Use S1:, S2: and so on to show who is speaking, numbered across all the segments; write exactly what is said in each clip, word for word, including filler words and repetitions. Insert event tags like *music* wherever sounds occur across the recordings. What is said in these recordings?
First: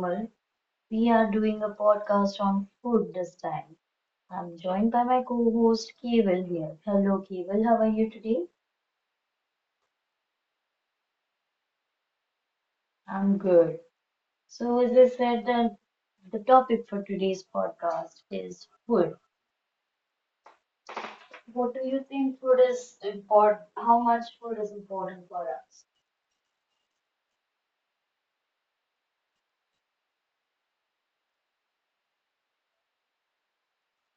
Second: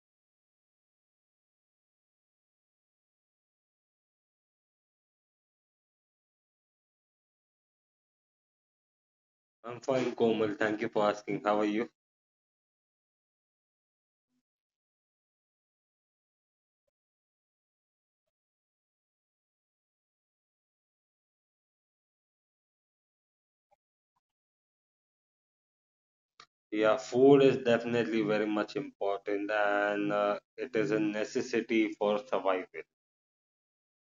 S1: Komal. We are doing a podcast on food this time. I'm joined by my co-host Keval here. Hello Keval, how are you today?
S2: I'm fine, Komal. Thank you for asking. How are you?
S1: I'm good. So as I said, the, the topic for today's podcast is food. What do you think food is important? How much food is important for us?
S2: Yeah, food is definitely very much important and uh, it is a necessity for survival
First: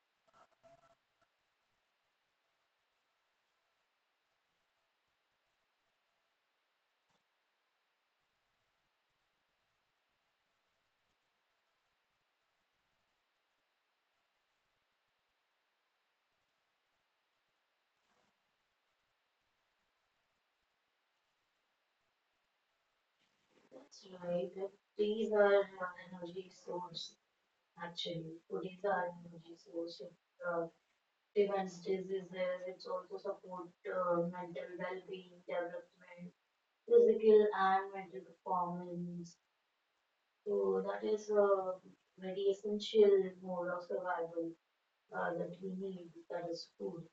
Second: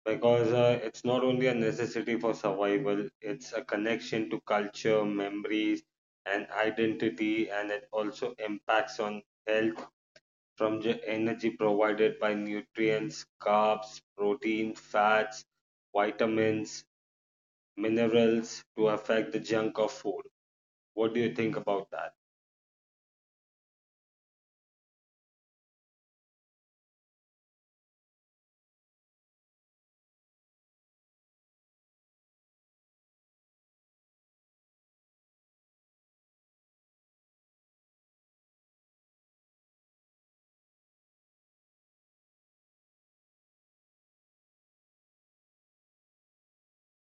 S2: because uh, it's not only a necessity for survival, it's a connection to culture, memories, and identity, and it also impacts on health from the energy provided by nutrients, carbs, protein, fats, vitamins, minerals to affect the junk of food. What do you think about that?
S1: That's right. That These are uh, energy source actually. Food is our energy source. Prevents diseases, it's also support uh, mental well-being, development, physical and mental performance. So that is a very essential mode of survival uh, that we need, that is food.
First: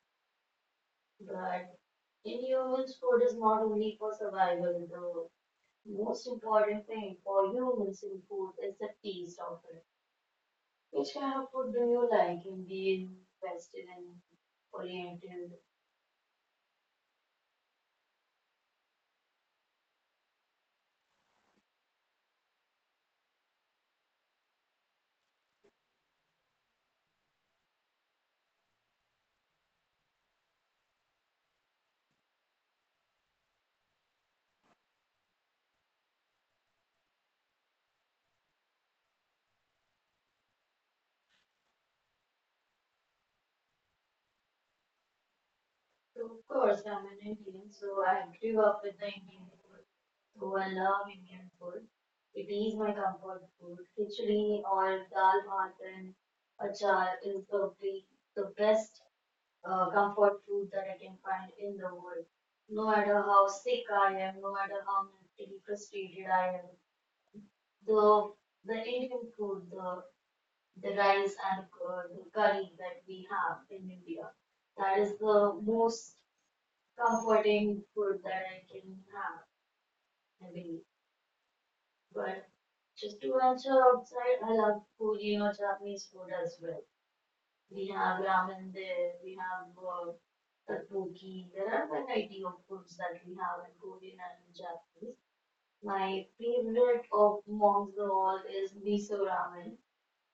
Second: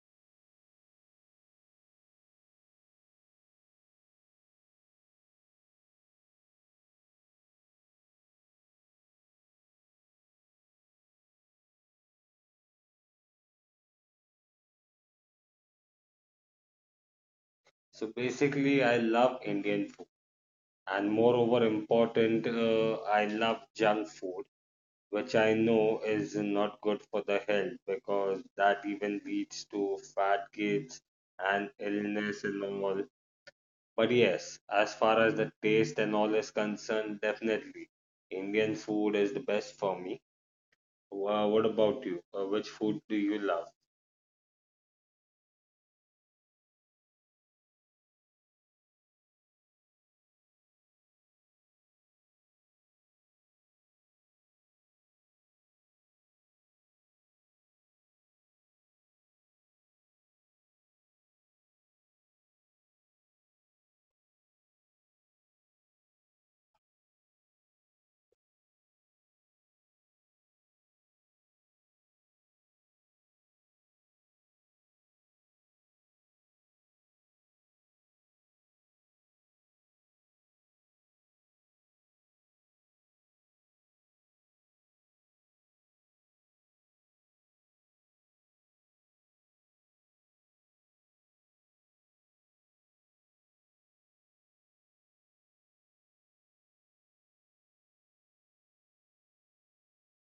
S1: But in humans, food is not only for survival. The most important thing for humans in food is the taste of it. Which kind of food do you like? Indian, Western, Oriental?
S2: So basically, I love Indian food, and moreover, important, uh, I love junk food, which I know is not good for the health because that even leads to fat kids and illness and all. But yes, as far as the taste and all is concerned, definitely Indian food is the best for me. Uh, what about you? Uh, which food do you love?
S1: So, of course, I'm an Indian, so I grew up with the Indian food. So I love Indian food. It is my comfort food. Khichdi or dal bhat and achar is the be- the best uh, comfort food that I can find in the world. No matter how sick I am, no matter how mentally frustrated I am, the the Indian food, the the rice and uh, the curry that we have in India, that is the most comforting food that I can have maybe. But just to venture outside, I love Korean or Japanese food as well. We have ramen there, we have uh, tteokbokki. There are variety of foods that we have in Korean and in Japanese. My favorite of amongst the all is miso ramen.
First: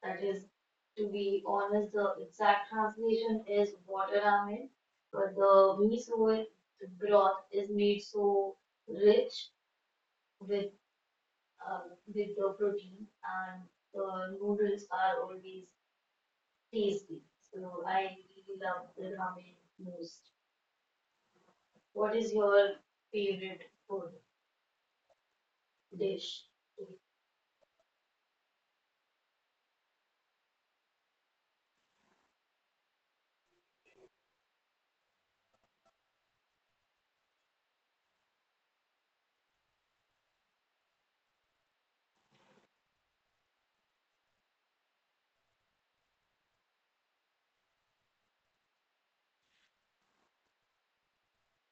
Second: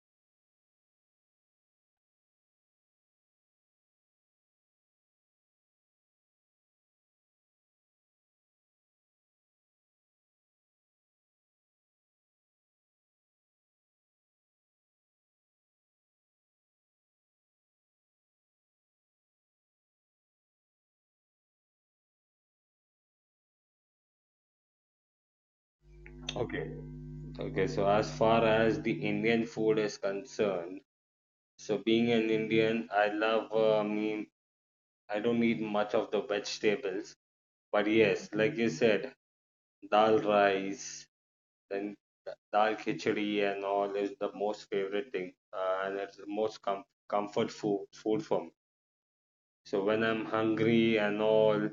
S1: That is, to be honest, the exact translation is water ramen, but the miso broth is made so rich with um, with the protein, and the noodles are always tasty. So I really love the ramen most. What is your favorite food dish?
S2: Okay. Okay, so as far as the Indian food is concerned, So being an Indian, I love, uh, I mean, I don't eat much of the vegetables, but yes, like you said, dal rice, then da- dal khichdi and all is the most favorite thing, uh, and it's the most com comfort food food for me. So when I'm hungry and all,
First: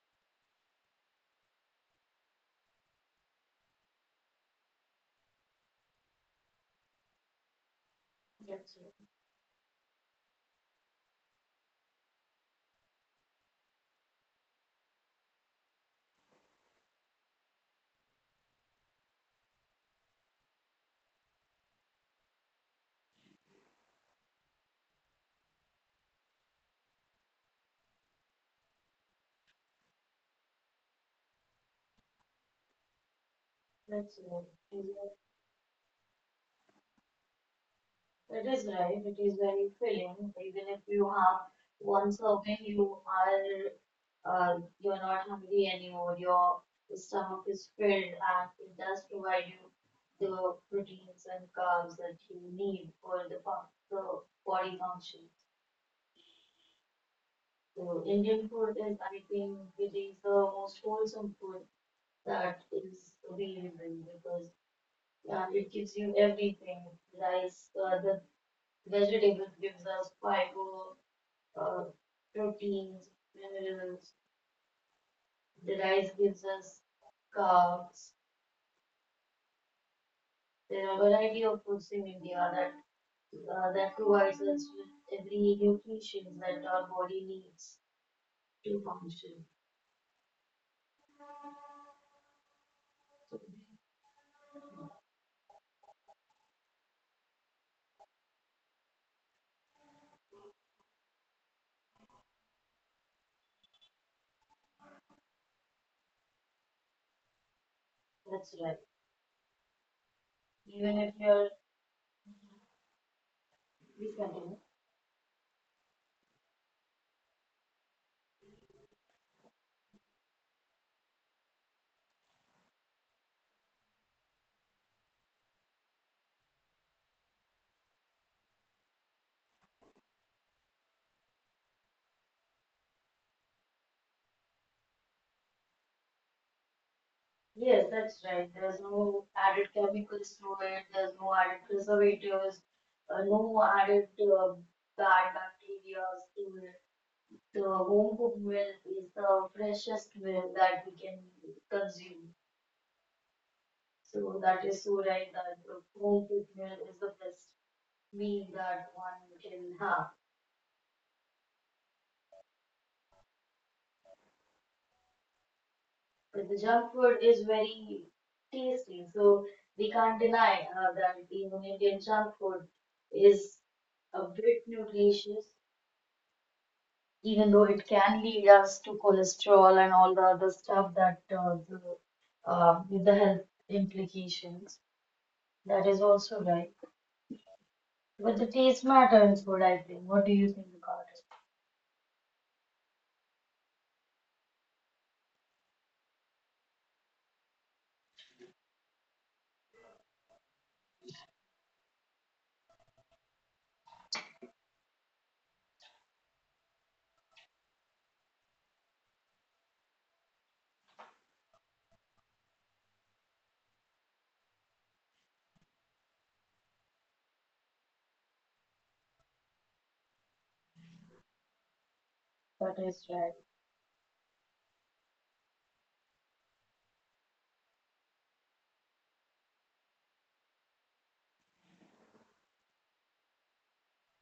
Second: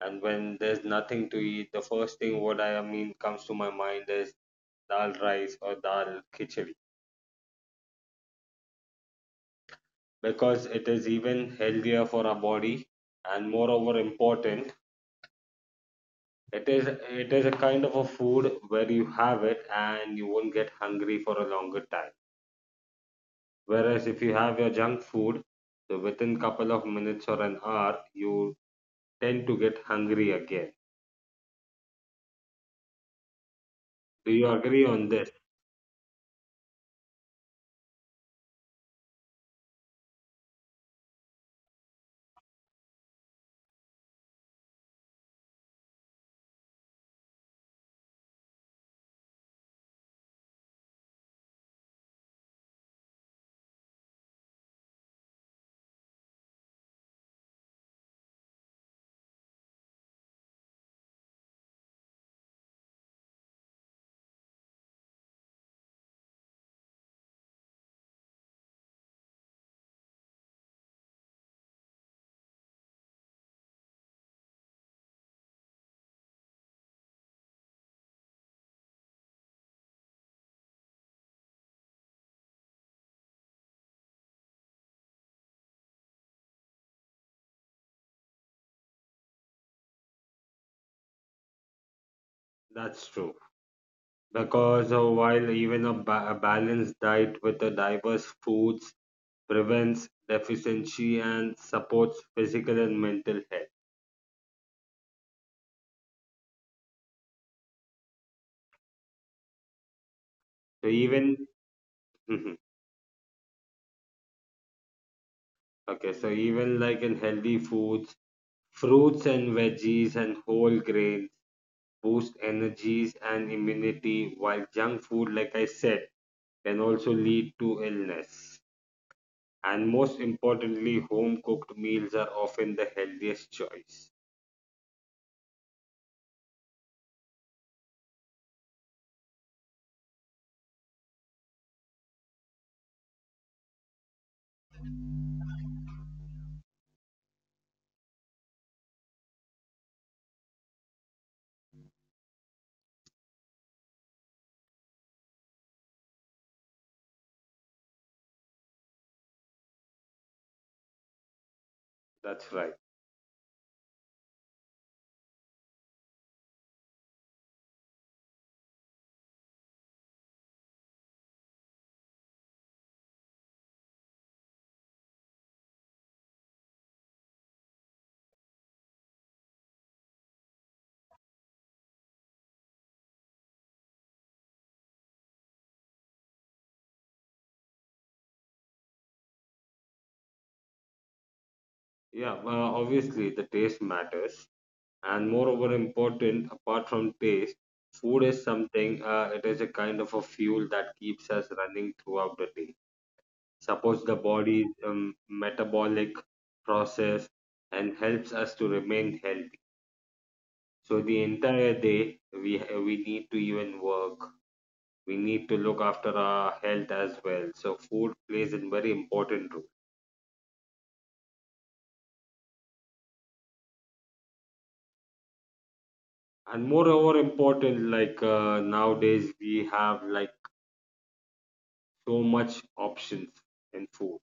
S2: and when there's nothing to eat, the first thing what I, I mean comes to my mind is dal rice or dal khichdi
S1: That's it.
S2: because it is even healthier for our body and moreover important. It is it is a kind of a food where you have it and you won't get hungry for a longer time. Whereas if you have your junk food, so within couple of minutes or an hour, you tend to get hungry again.
S1: That's it.
S2: Do you agree on this?
S1: That is right, it is very filling, even if you have one serving, you are, uh, you're not hungry anymore, your stomach is filled and it does provide you the proteins and carbs that you need for the, fu- the body function. So Indian food is, I think, it is the most wholesome food that is available because, uh, it gives you everything, rice, uh, the vegetables gives us fiber, uh, proteins, minerals, the rice gives us carbs. There are a variety of foods in India that uh, that provides us with every nutrition that our body needs to function.
S2: That's true. Because uh, while even a, ba- a balanced diet with the diverse foods prevents deficiency and supports physical and mental health.
S1: That's right.
S2: So
S1: Even if
S2: even
S1: you're
S2: *laughs*
S1: discontinued.
S2: okay, so even like in healthy foods, fruits and veggies and whole grains boost energies and immunity, while junk food, like I said, can also lead to illness. And most importantly, home cooked meals are often the healthiest choice.
S1: Yes, that's right. There's no added chemicals to it. There's no added preservatives. Uh, no added uh, bad bacteria to it. The home cooked meal is the freshest meal that we can consume. So that is so right that the home cooked meal is the best meal that one can have.
S2: That's right.
S1: But the junk food is very tasty, so we can't deny uh, that even Indian junk food is a bit nutritious, even though it can lead us to cholesterol and all the other stuff that uh, the, uh, with the health implications. That is also right. But the taste matter is what I think. What do you think about it?
S2: Yeah, uh, obviously, the taste matters. And moreover, important, apart from taste, food is something, uh, it is a kind of a fuel that keeps us running throughout the day, supports the body's um, metabolic process and helps us to remain healthy. So the entire day we we need to even work. We need to look after our health as well. So food plays a very important role.
S1: That is right.
S2: And moreover important, like uh, nowadays we have like so much options in food.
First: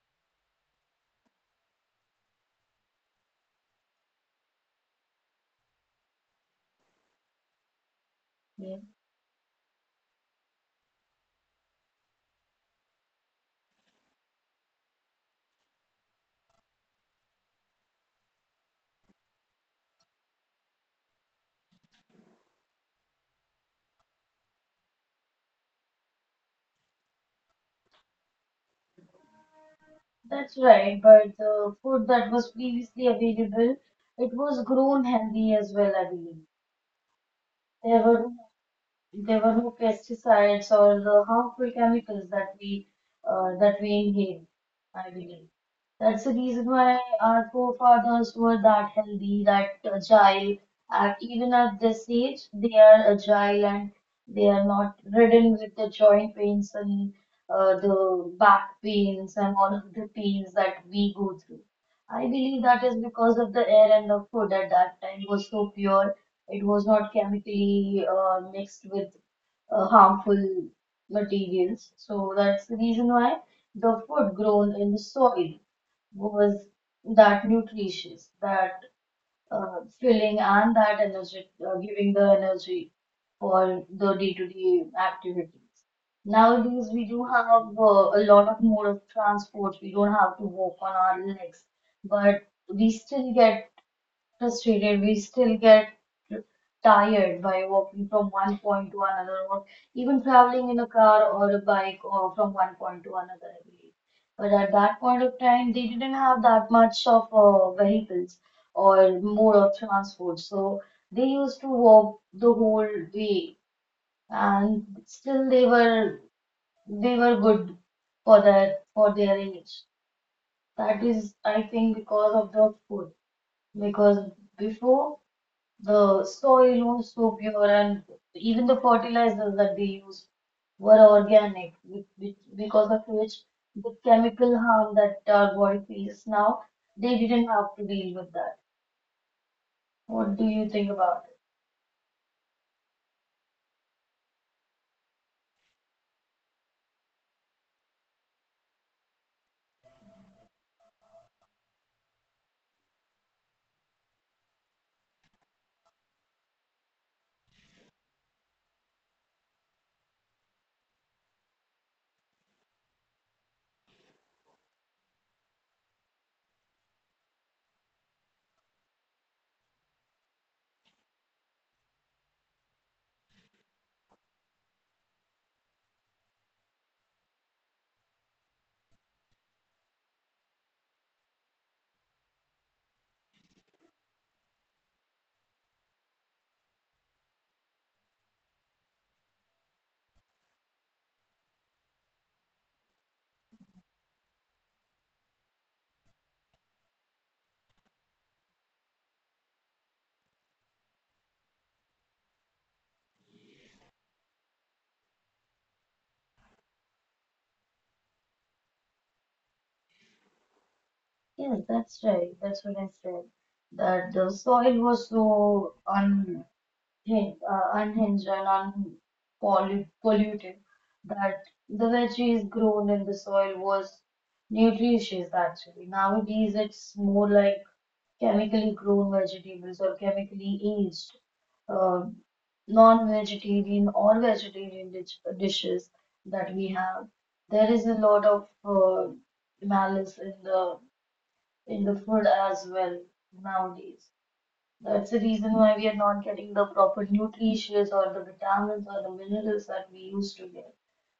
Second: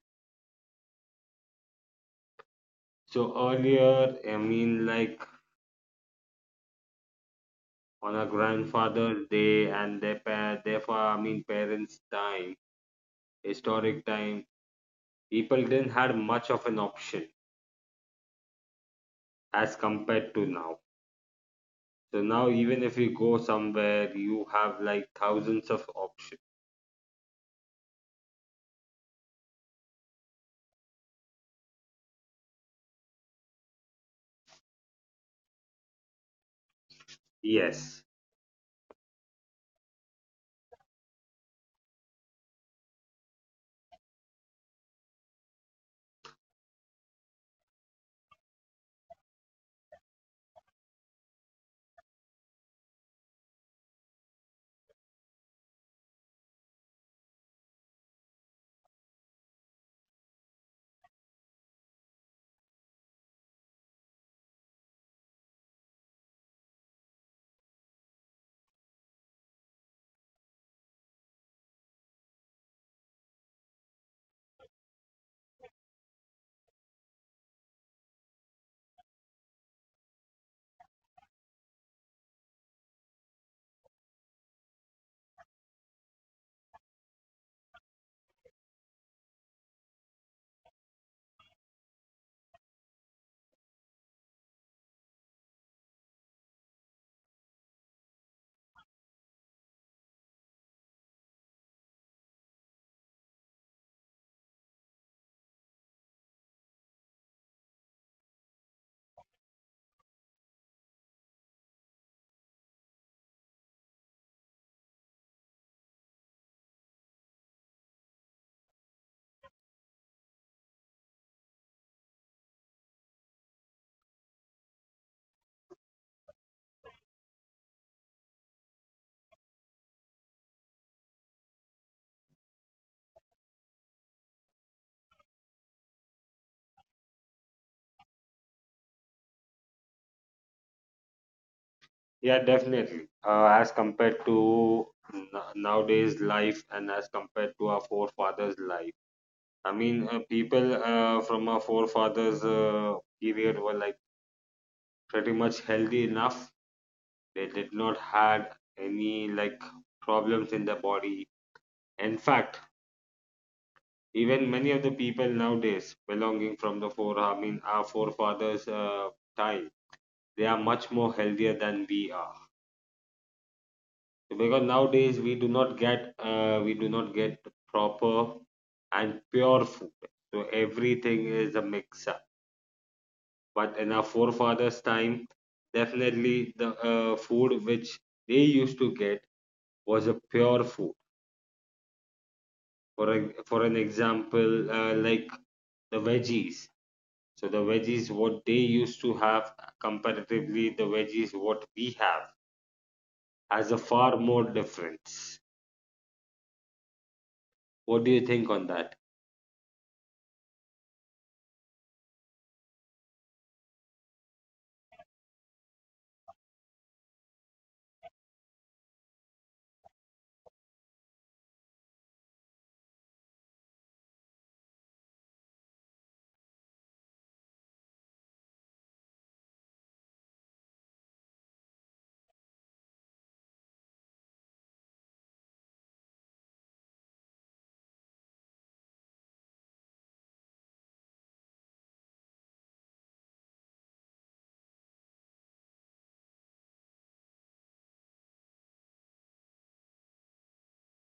S2: So earlier, I mean, like on our
S1: Yeah.
S2: grandfather, day and their pa- their fa- I mean parents' time, historic time, people didn't have much of an option as compared to now. So now, even if you go somewhere, you have like thousands of options.
S1: That's right, but the food that was previously available, it was grown healthy as well, I believe. There
S2: Yes,
S1: were there were no pesticides or the harmful chemicals that we uh, that we inhale, I believe. That's the reason why our forefathers were that healthy, that agile, and even at this age, they are agile and they are not ridden with the joint pains and uh, the back pains and all of the pains that we go through. I believe that is because of the air and the food at that time was so pure, it was not chemically uh, mixed with uh, harmful materials. So that's the reason why the food grown in the soil was that nutritious, that uh, filling, and that energy, uh, giving the energy for the day-to-day activities. Nowadays, we do have uh, a lot of mode of transport. We don't have to walk on our legs, but we still get frustrated. We still get tired by walking from one point to another, or even traveling in a car or a bike or from one point to another, I believe. But at that point of time, they didn't have that much of uh, vehicles or mode of transport, so they used to walk the whole way, and still they were they were good for that for their age. That is, I think, because of the food, because before. The soil was so pure, and even the fertilizers that they used were organic, which, which, because of which the chemical harm that our body feels now, they didn't have to deal with that. What do you think about it?
S2: yeah, definitely. Uh, as compared to n- nowadays life, and as compared to our forefathers' life, I mean, uh, people uh, from our forefathers' uh, period were like pretty much healthy enough. They did not had any like problems in their body. In fact, even many of the people nowadays belonging from the four, I mean, our forefathers' uh, time, they are much more healthier than we are. Because nowadays we do not get, uh, we do not get proper and pure food. So everything is a mix up. But in our forefathers' time, definitely the uh, food which they used to get was a pure food. For a, for an example, uh, like the veggies. So the veggies what they used to have, comparatively the veggies what we have, has a far more difference. What do you think on that?
S1: Yes, that's right. That's what I said. That the soil was so un hin- uh, unhinged and unpolluted, polluted, that the veggies grown in the soil was nutritious actually. Nowadays, it's more like chemically grown vegetables or chemically aged, uh, non-vegetarian or vegetarian dish dishes that we have. There is a lot of uh, malice in the in the food as well nowadays. That's the reason why we are not getting the proper nutrients or the vitamins or the minerals that we used to get.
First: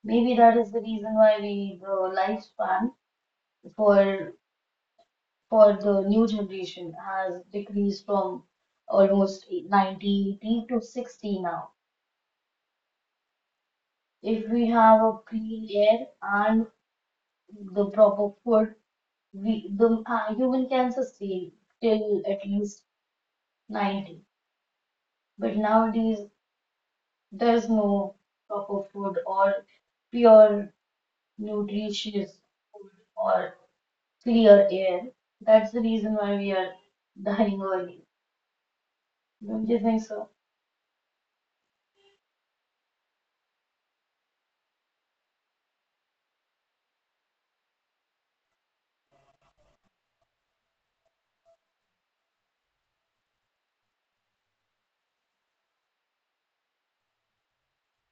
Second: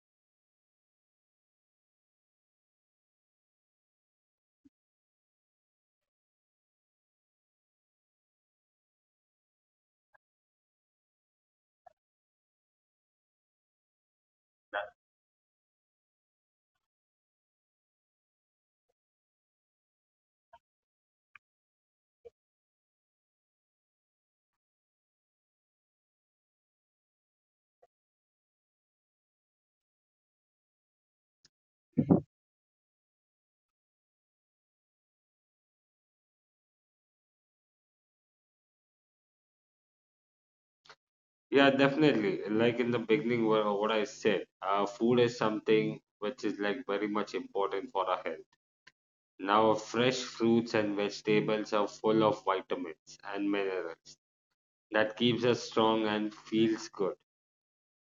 S1: Maybe that is the reason why we the lifespan for for the new generation has decreased from almost ninety, eighty to sixty now. If we have a clean air and the proper food, we the uh, human can sustain till at least ninety. But nowadays there's no proper food or pure, nutritious food or clear air. That's the reason why we are dying early. Don't you think so?
S2: Yeah, definitely. Like in the beginning, wha- what I said, uh, food is something which is like very much important for our health. Now, fresh fruits and vegetables are full of vitamins and minerals that keeps us strong and feels good.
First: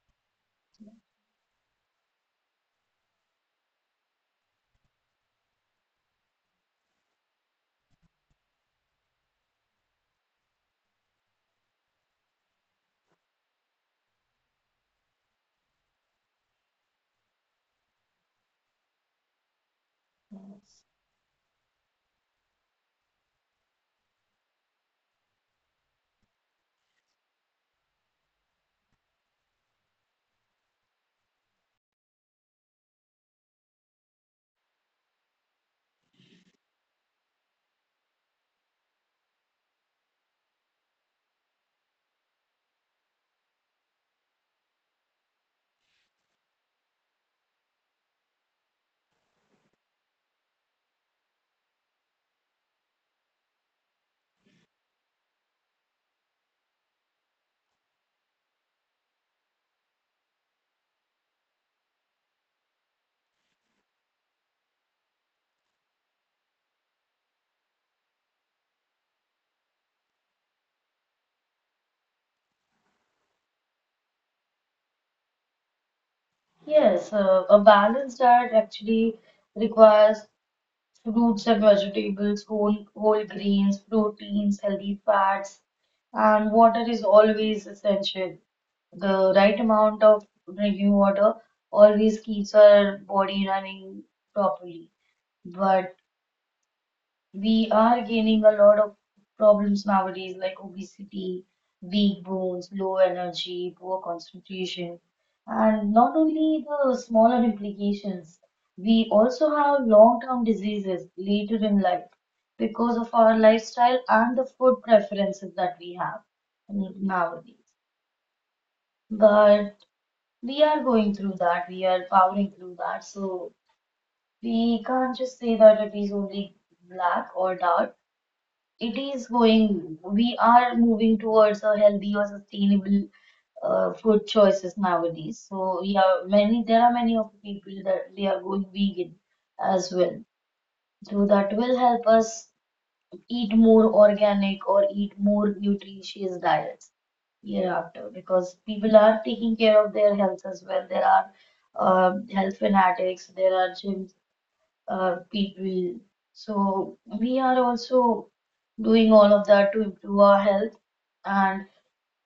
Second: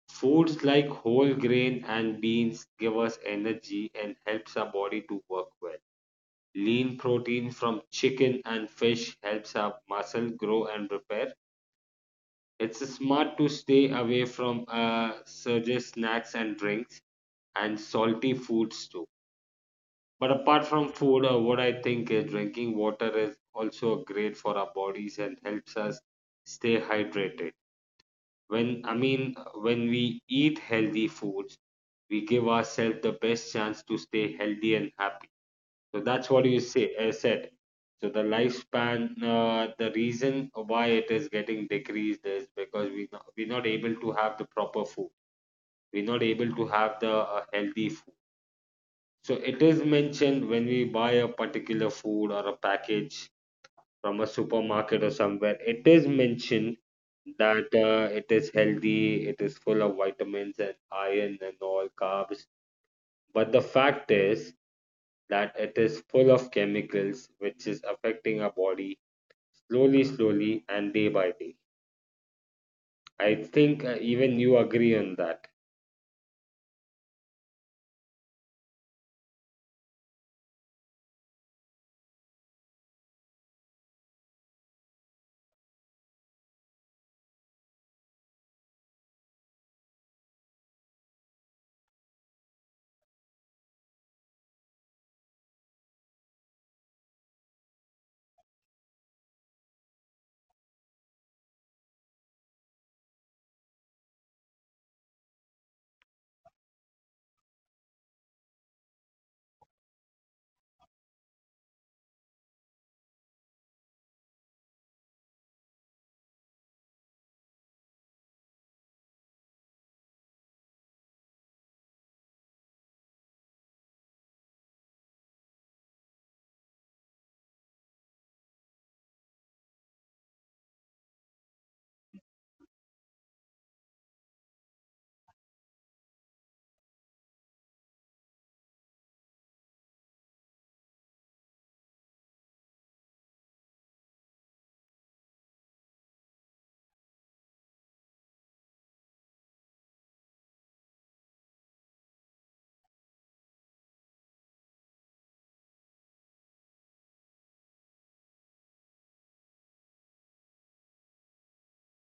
S2: Foods like whole grain and beans give us energy and helps our body to work well. Lean protein from chicken and fish helps our muscle grow and repair. It's smart to stay away from uh, surges, snacks, and drinks, and salty foods too. But apart from food, uh, what I think is drinking water is also great for our bodies and helps us stay hydrated. When I mean, when we eat healthy foods, we give ourselves the best chance to stay healthy and happy. So that's what you say uh, said. So the lifespan, uh, the reason why it is getting decreased is because we not, we're not able to have the proper food. We're not able to have the uh, healthy food. So it is mentioned when we buy a particular food or a package from a supermarket or somewhere. It is mentioned that uh, it is healthy, it is full of vitamins and iron and all carbs. But the fact is, that it is full of chemicals which is affecting our body slowly, slowly, and day by day. I think uh, even you agree on that.
S1: Yes, uh, a balanced diet actually requires fruits and vegetables, whole whole grains, proteins, healthy fats, and water is always essential. The right amount of drinking water always keeps our body running properly. But we are gaining a lot of problems nowadays, like obesity, weak bones, low energy, poor concentration, and not only the smaller implications, we also have long-term diseases later in life because of our lifestyle and the food preferences that we have nowadays. But we are going through that, we are powering through that, so we can't just say that it is only black or dark. It is going, we are moving towards a healthy or sustainable uh, food choices nowadays. So yeah, many there are many of the people that they are going vegan as well. So that will help us eat more organic or eat more nutritious diets hereafter because people are taking care of their health as well. There are um health fanatics, there are gym uh, people. So we are also doing all of that to improve our health. And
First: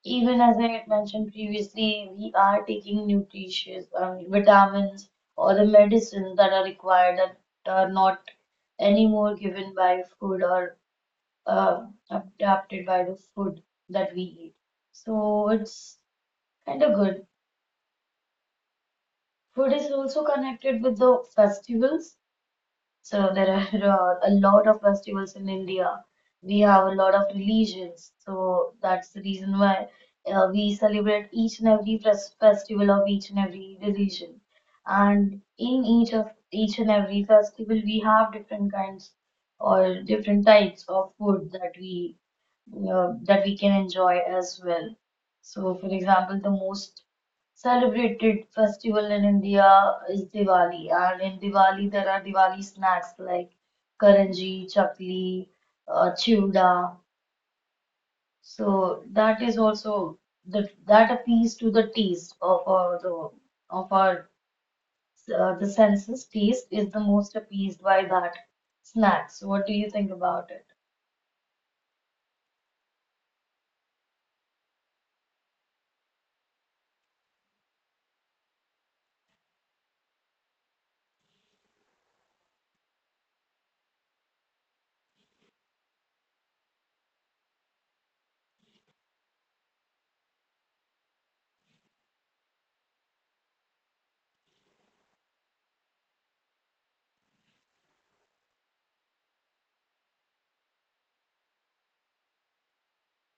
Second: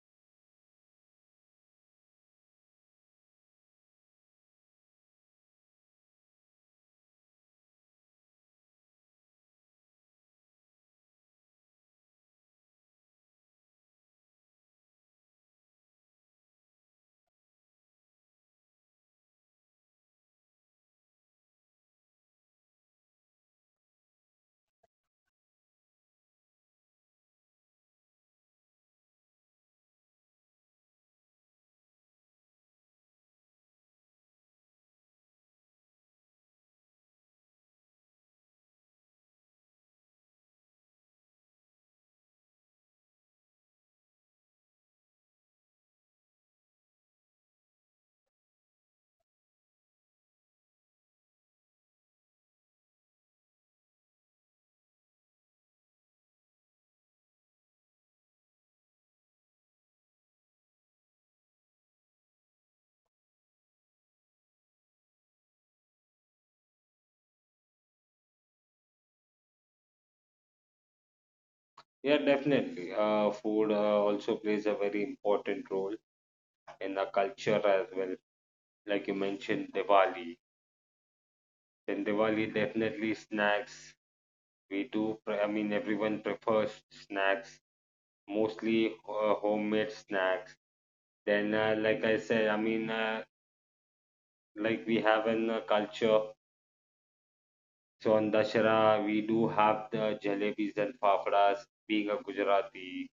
S1: even as I had mentioned previously, we are taking nutritious um, vitamins or the medicines that are required that are not anymore given by food or uh, adapted by the food that we eat. So it's kind of good. Food is also connected with the festivals. So there are a lot of festivals in India. We have a lot of religions, so that's the reason why uh, we celebrate each and every fes- festival of each and every religion. And in each of each and every festival, we have different kinds or different types of food that we uh, that we can enjoy as well. So, for example, the most celebrated festival in India is Diwali, and in Diwali there are Diwali snacks like karanji, chakli, uh, chivda. So that is also the that appeals to the taste of our the of our uh, the senses. Taste is the most appeased by that snacks. What do you think about it?
S2: Yeah, definitely. Uh, food uh, also plays a very important role in our culture as well. Like you mentioned, Diwali. Then Diwali definitely snacks. We do, pre- I mean, everyone prefers snacks, mostly uh, homemade snacks. Then, uh, like I said, I mean, uh, like we have in uh, culture. So on Dashera, we do have the jalebis and fafdas, being a Gujarati.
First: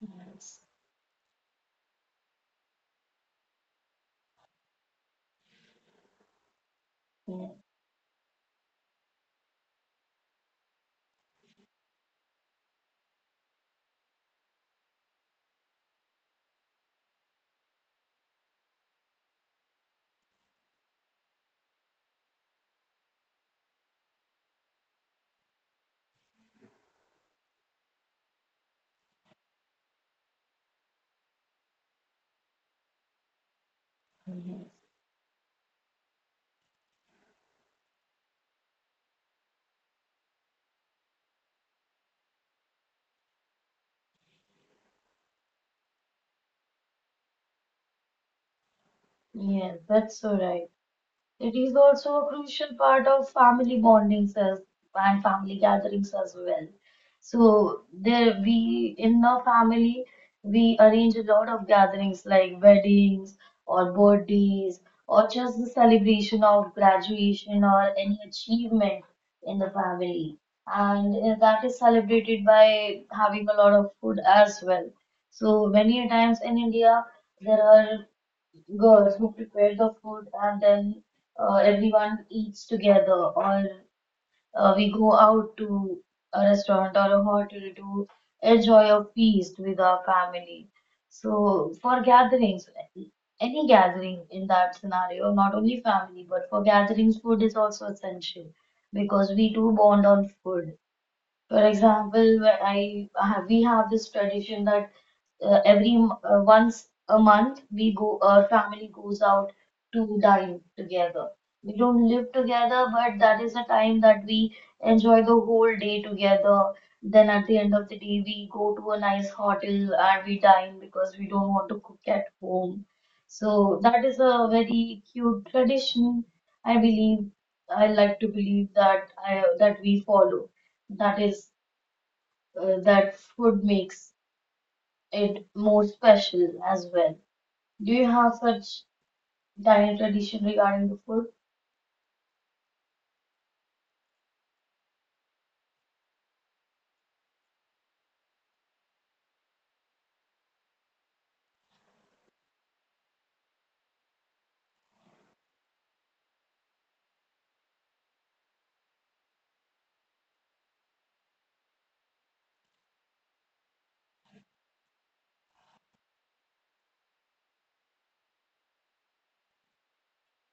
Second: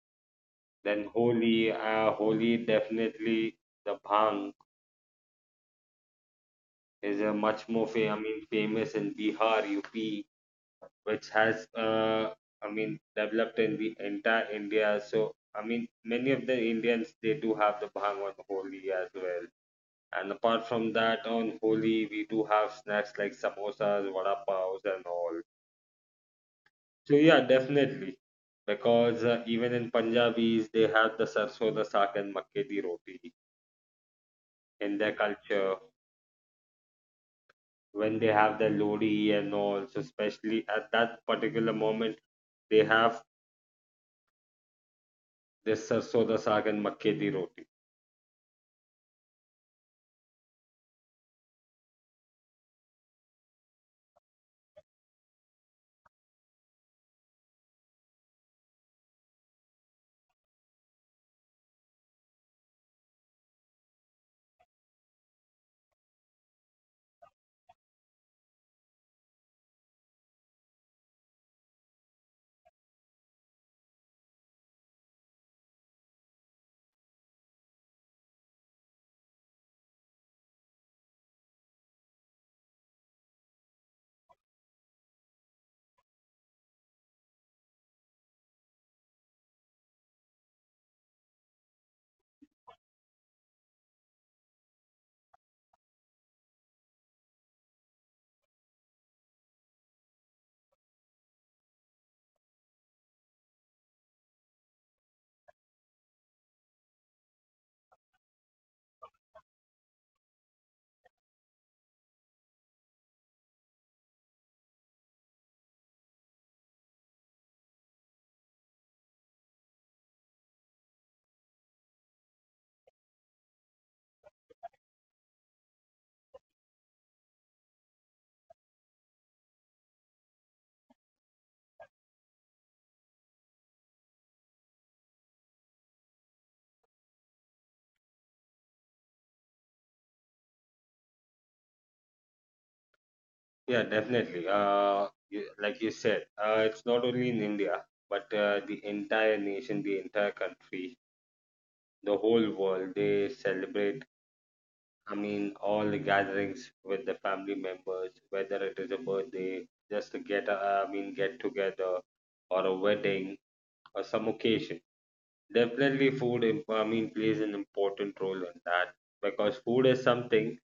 S1: Yes.
S2: Then Holi, uh, Holi definitely the bhang is a much more fa- I mean famous in Bihar, U P, which has uh, I mean developed in the entire India. So I mean many of the Indians they do have the bhang on Holi as well. And apart from that, on Holi we do have snacks like samosas, vada paos, and all. So yeah, definitely. Because uh, even in Punjabis, they have the sarson da saag and makke di roti
S1: Yeah.
S2: in their culture. When they have the lodi and all, so especially at that particular moment, they have this sarson da saag and makke di roti.
S1: Yes, that's so right. It is also a crucial part of family bondings as and family gatherings as well. So there we in our family we arrange a lot of gatherings like weddings or birthdays or just the celebration of graduation or any achievement in the family. And uh, that is celebrated by having a lot of food as well. So many a times in India there are girls who prepare the food and then uh, everyone eats together or uh, we go out to a restaurant or a hotel to enjoy a feast with our family. So for gatherings, any gathering in that scenario, not only family, but for gatherings, food is also essential because we do bond on food. For example, where I have, we have this tradition that uh, every m- uh, once a month we go our family goes out to dine together. We don't live together, but that is a time that we enjoy the whole day together. Then at the end of the day, we go to a nice hotel and we dine because we don't want to cook at home. So that is a very cute tradition. I believe I like to believe that I that we follow. That is uh, that food makes it more special as well. Do you have such dining tradition regarding the food?
S2: Yeah, definitely. Uh, you, like you said, uh, it's not only in India, but uh, the entire nation, the entire country, the whole world, they celebrate, I mean, all the gatherings with the family members, whether it is a birthday, just to get, a, I mean, get together, or a wedding, or some occasion. Definitely, food, imp- I mean, plays an important role in that because food is something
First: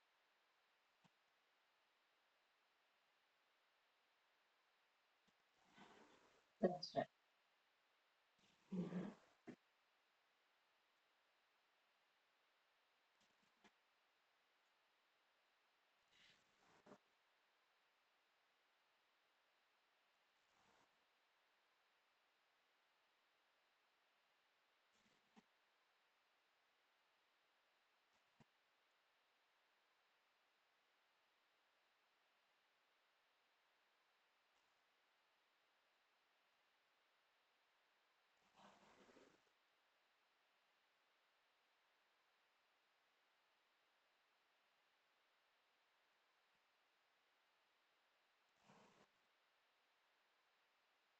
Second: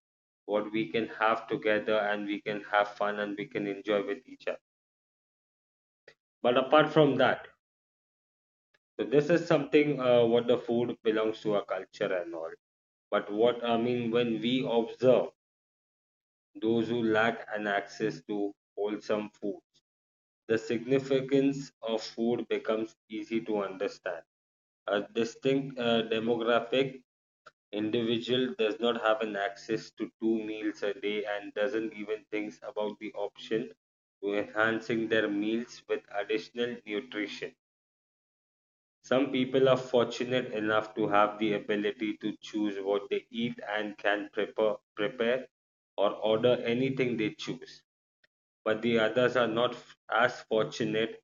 S2: what we can have together and we can have fun and we can enjoy with each other. But
S1: That's
S2: apart
S1: right.
S2: from that, so this is something uh, what the food belongs to our culture and all. But what I mean, when we observe those who lack an access to wholesome food, the significance of food becomes easy to understand. A distinct uh, demographic individual does not have an access to two meals a day and doesn't even think about the option to enhancing their meals with additional nutrition. Some people are fortunate enough to have the ability to choose what they eat and can prepare, prepare or order anything they choose. But the others are not f- as fortunate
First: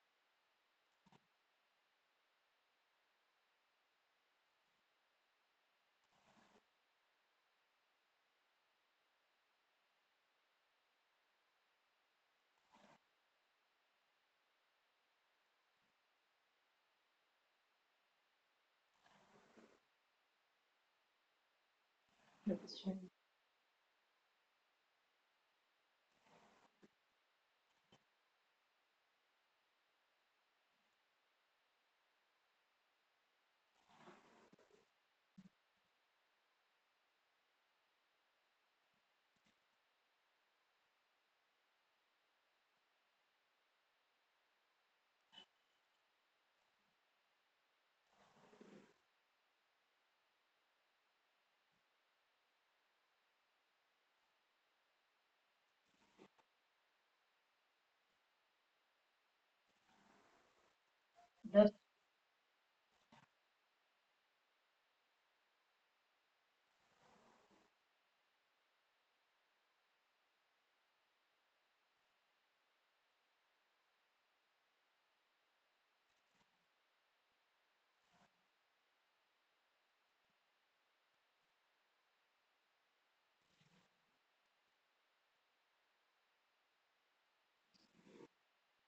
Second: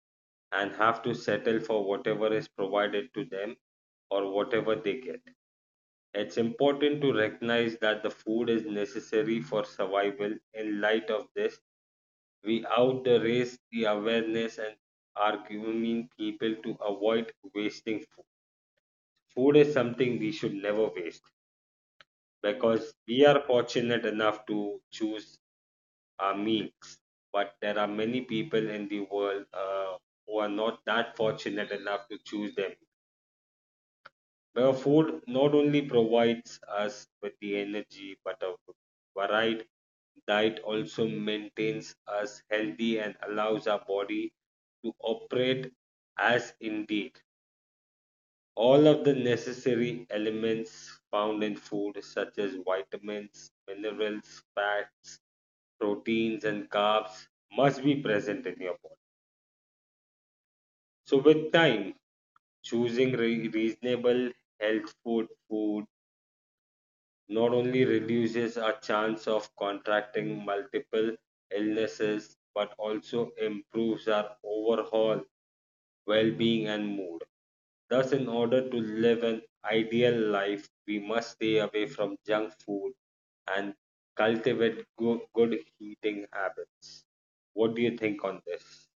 S2: and have to settle for whatever is provided to them or whatever they get. It's important to recognize that the food is necessary for survival. In light of this, we out the raise the awareness and arguing people to avoid wasting food. Food is something we should never waste
S1: That's
S2: because we are fortunate enough to choose are means, but there are many people in the world uh, who are not that fortunate enough to choose them. Where food not only provides us with the energy, but a varied diet also maintains us healthy and allows our body to operate as indeed. All of the necessary elements found in food, such as vitamins, minerals, fats, proteins, and carbs, must be present in your body. So with
S1: right.
S2: time, choosing re- reasonable health food food not only reduces our chance of contracting multiple illnesses but also improves our overall well-being and mood. Thus, in order to live an ideal life, we must stay away from junk food and cultivate go- good eating habits. What do you think on this?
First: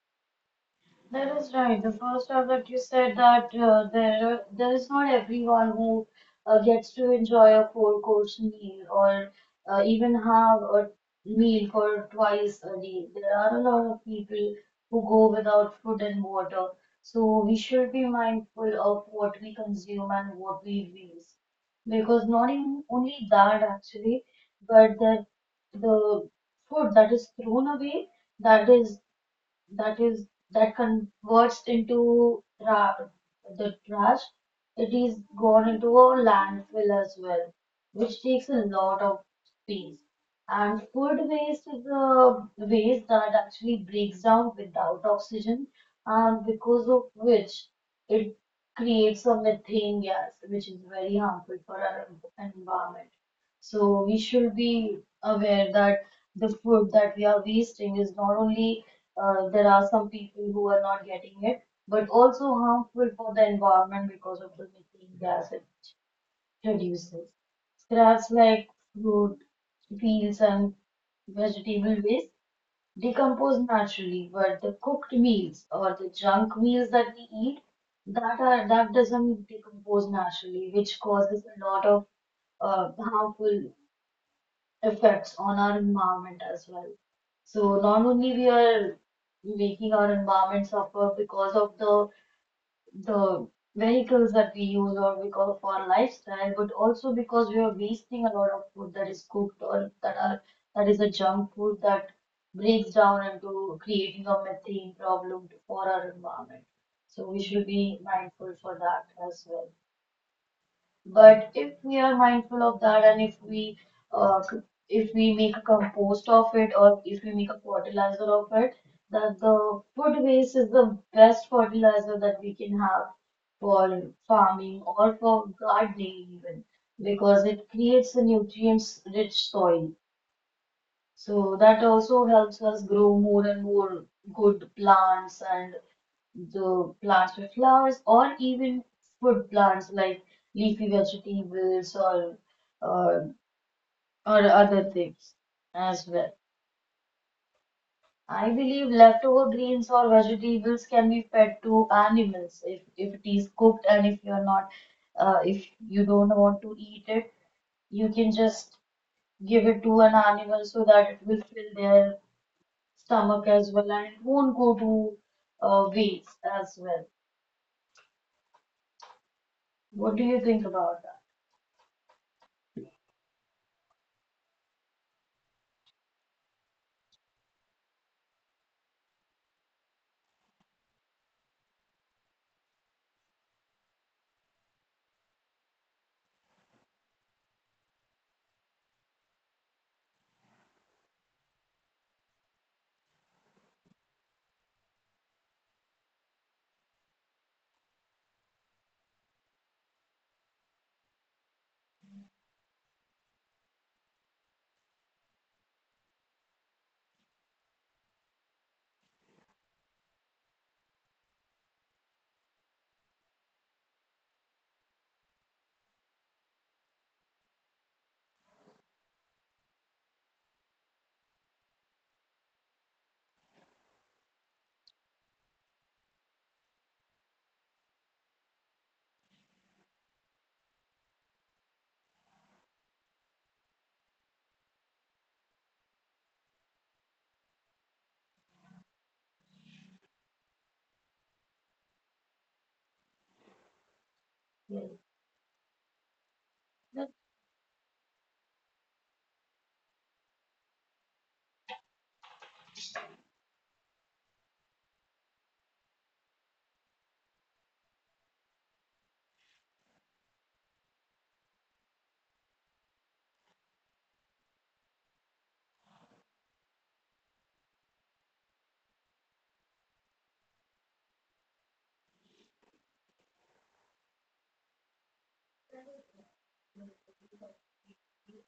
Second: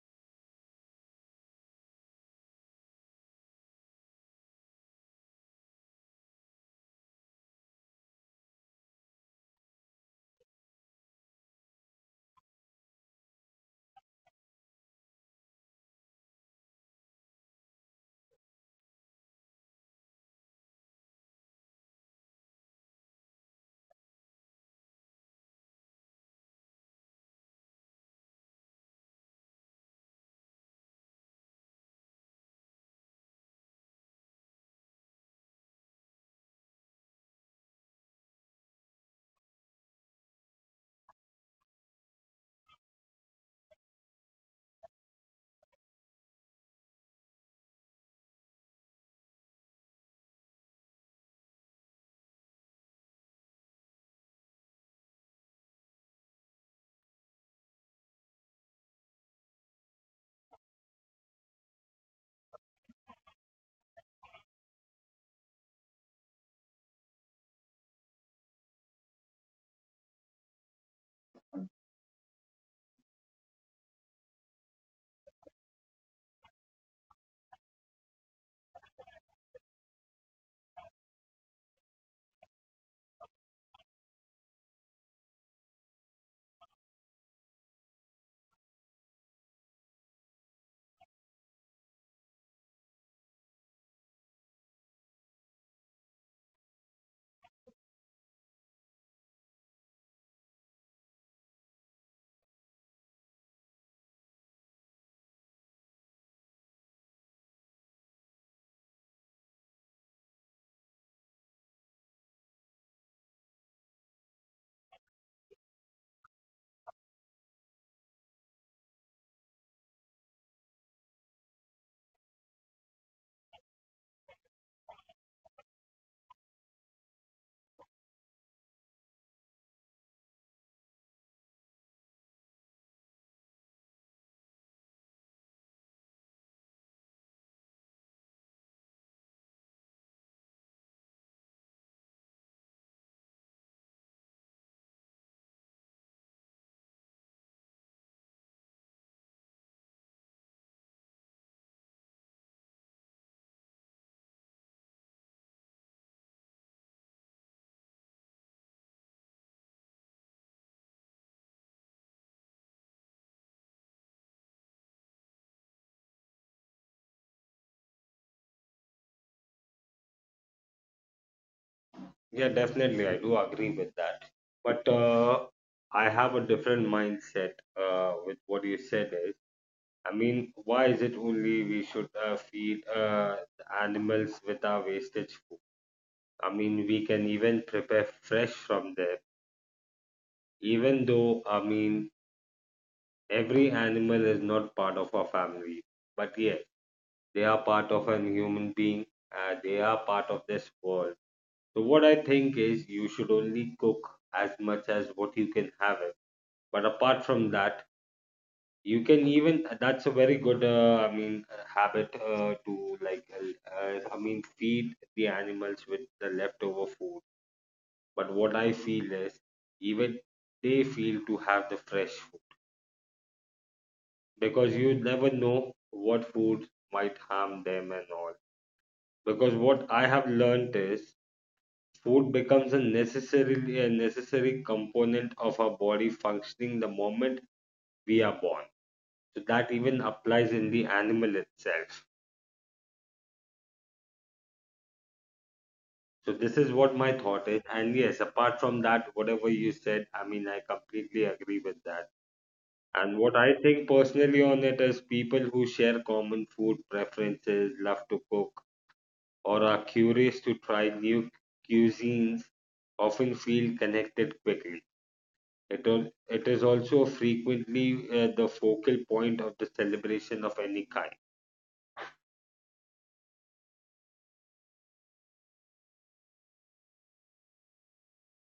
S1: That is right. The first time that you said that uh, there are, there is not everyone who uh, gets to enjoy a four-course meal or uh, even have a meal for twice a day. There are a lot of people who go without food and water. So we should be mindful of what we consume and what we waste. Because not even only that actually, but that the food that is thrown away, that is that is that converts into ra the trash, it is gone into a landfill as well, which takes a lot of space. And food waste is a waste that actually breaks down without oxygen, and because of which it creates a methane gas, which is very harmful for our environment. So we should be aware that the food that we are wasting is not only uh, there are some people who are not getting it, but also harmful for the environment because of the methane gas it produces. Scraps like fruit, peels, and vegetable waste decompose naturally, but the cooked meals or the junk meals that we eat, that are that doesn't decompose naturally, which causes a lot of uh, harmful effects on our environment as well. So not only we are making our environment suffer because of the the vehicles that we use or because of our lifestyle, but also because we are wasting a lot of food that is cooked or that are that is a junk food that breaks down into creating a methane problem for our environment. So we should be mindful for that as well. But if we are mindful of that and if we uh, c- if we make a compost of it or if we make a fertilizer of it, that the food waste is the best fertilizer that we can have for farming or for gardening even because it creates a nutrients rich soil so that also helps us grow more and more good plants and the plants with flowers or even food plants like leafy vegetables or uh, or other things as well. I believe leftover greens or vegetables can be fed to animals if, if it is cooked and if you're not uh, if you don't want to eat it, you can just give it to an animal so that it will fill their stomach as well, and it won't go to uh, waste as well. What do you think about that?
S2: Yeah, definitely. I do agree with that. But uh, I have a different mindset uh, with what you said is, I mean, why is it only we should uh, feed uh, animals with our wastage food? I mean, we can even prepare fresh from there, even though, I mean, every animal is not part of our family. But yes, they are part of an human being. Uh, they are part of this world. So what I think is you should only cook as much as what you can have it. But apart from that, you can even that's a very good uh, I mean uh, habit uh, to like uh, uh, I mean feed the animals with the leftover food. But what I feel is even they feel to have the fresh food because you never know what food might harm them and all. Because what I have learned is food becomes a necessarily a necessary component of our body functioning the moment we are born. So that even applies in the animal itself.
S1: Yeah,
S2: So this is
S1: that's
S2: what my thought is. And yes, apart from that, whatever you said, I mean, I completely agree with that. And what I think personally on it is people who share common food preferences, love to cook, or are curious to try new cuisines often feel connected quickly. It, al- it is also frequently uh, the focal point of the celebration of any kind,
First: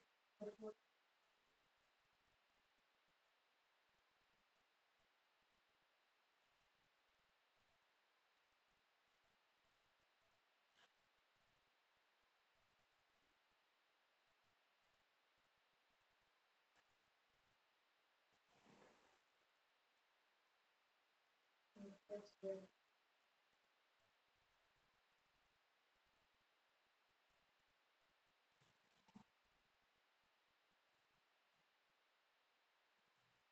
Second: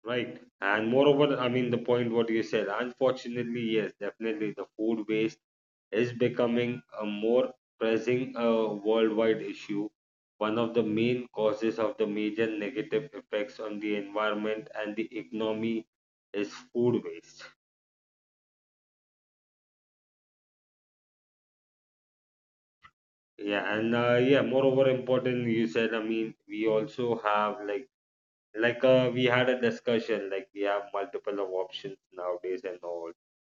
S2: right? And moreover, I mean, the point what you said, unfortunately, yes, definitely the food waste is becoming a more pressing uh, worldwide issue. One of the main causes of the major negative effects on the environment and the economy is food waste. Yeah, and uh, yeah, moreover important, you said, I mean, we also have like like uh, we had a discussion like we have multiple of options nowadays and all,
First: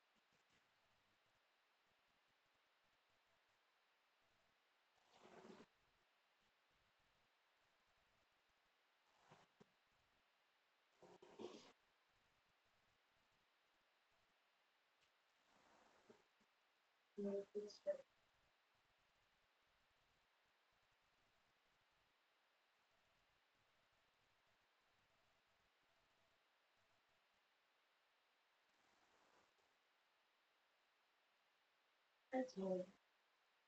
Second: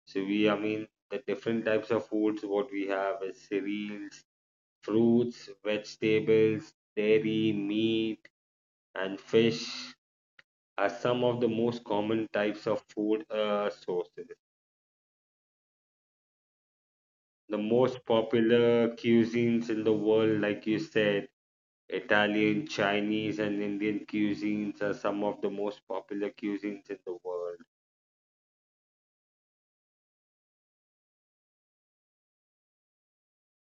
S2: so we, I mean, the different types of foods what we have is cereals, fruits, vegetables, dairy, meat, and fish are some of the most common types of food uh, sources. The
S1: right.
S2: most popular cuisines in the world, like you said, Italian, Chinese, and Indian cuisines are some of the most popular cuisines in the world.
S1: That's right.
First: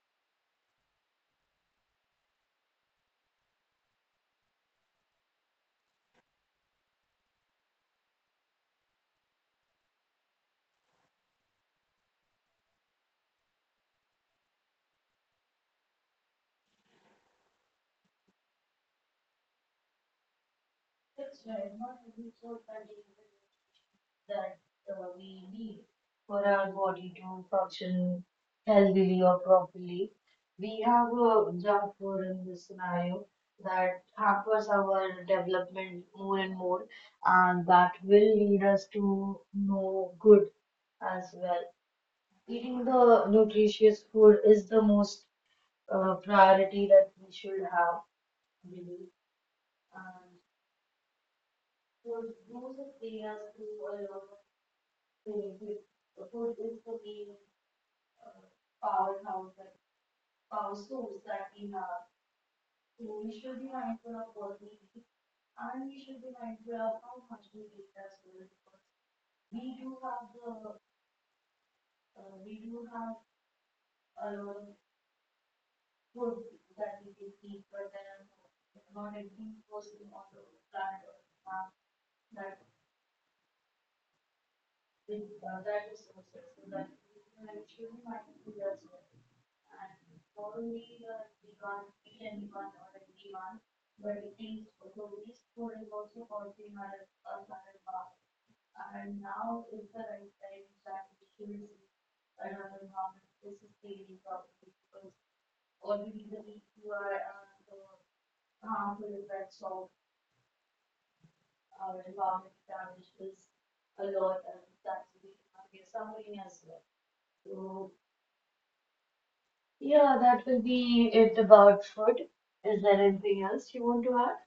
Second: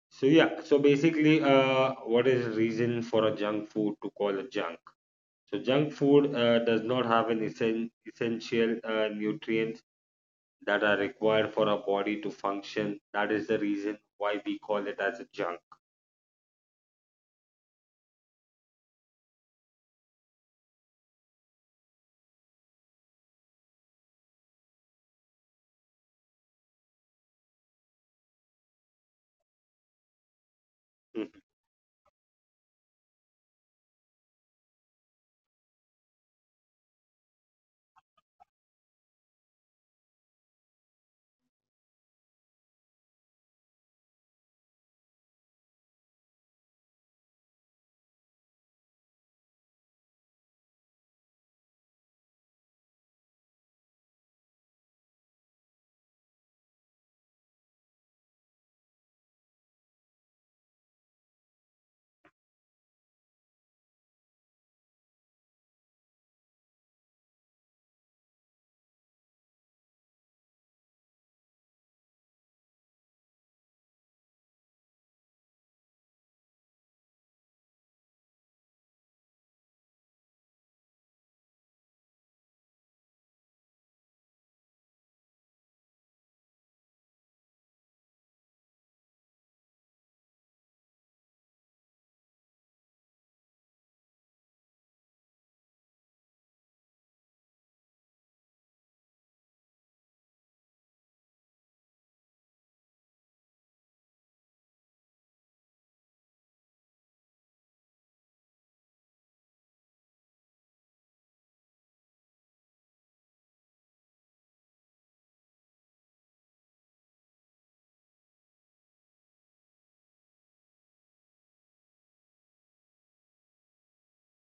S2: So yeah, so basically, uh, what is the reason for a junk food to call it junk? So junk food uh, does not have an essen- essential uh, nutrients that are required for our body to function. That is the reason why we call it as a junk.
S1: That's right. Not every food contains the nutrients that uh, we need for our body to function healthily or properly. We have
S2: Mhm.
S1: a junk food in this scenario that hampers our development more and more, and that will lead us to no good as well. Eating the nutritious food is the most uh, priority that we should have, I believe. And food uses areas to a lot of things. It- Food is the main uh, powerhouse, that power source that we have. So we should be mindful of what we eat, and we should be mindful of how much we eat as well. Because we do have the uh, we do have a lot of food that we will eat for them, not anything posting on the planet or the map that other resources so that we can actually find the resource. And not only the demand, each and demand or the demand, but it is also this code is also causing our, our current bar. And now is the right time that we should see another bar. This is the real problem because already the people who are, uh, the harmful effects of our environment damages a lot and that will be get somebody as well. So, yeah, that will be it about food. Is there anything else you want to add?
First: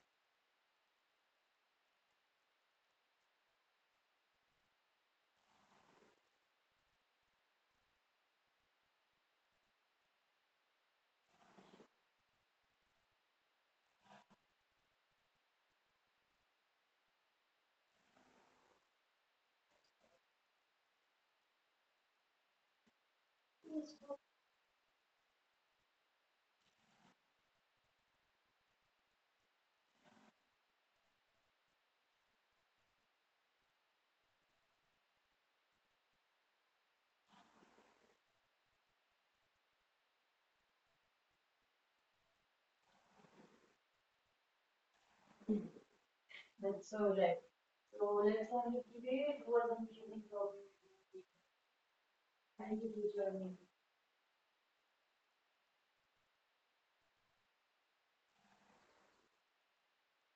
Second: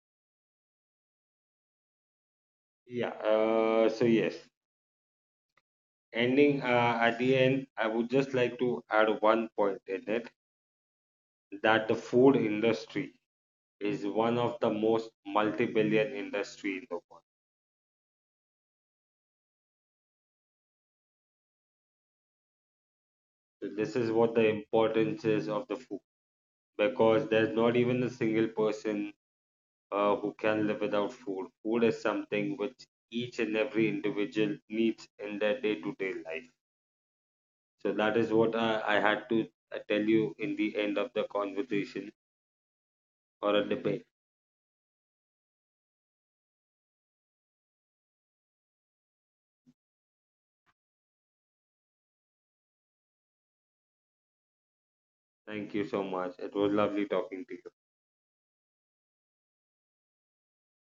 S2: Yeah. Uh, so yes, ending uh, at the end, I would just like to add one point in it that the food industry is one of the most multi-billion industry in the world. So this
S1: Yes.
S2: is what the importance is of the food because there's not even a single person uh, who can live without food. Food is something which each and every individual needs in their day-to-day life. So that is what I, I had to uh, tell you in the end of the conversation or a debate.
S1: That's all right. So let's have it today. It was amazing talking to you. Thank you for joining.
S2: Thank you so much. It was lovely talking to you.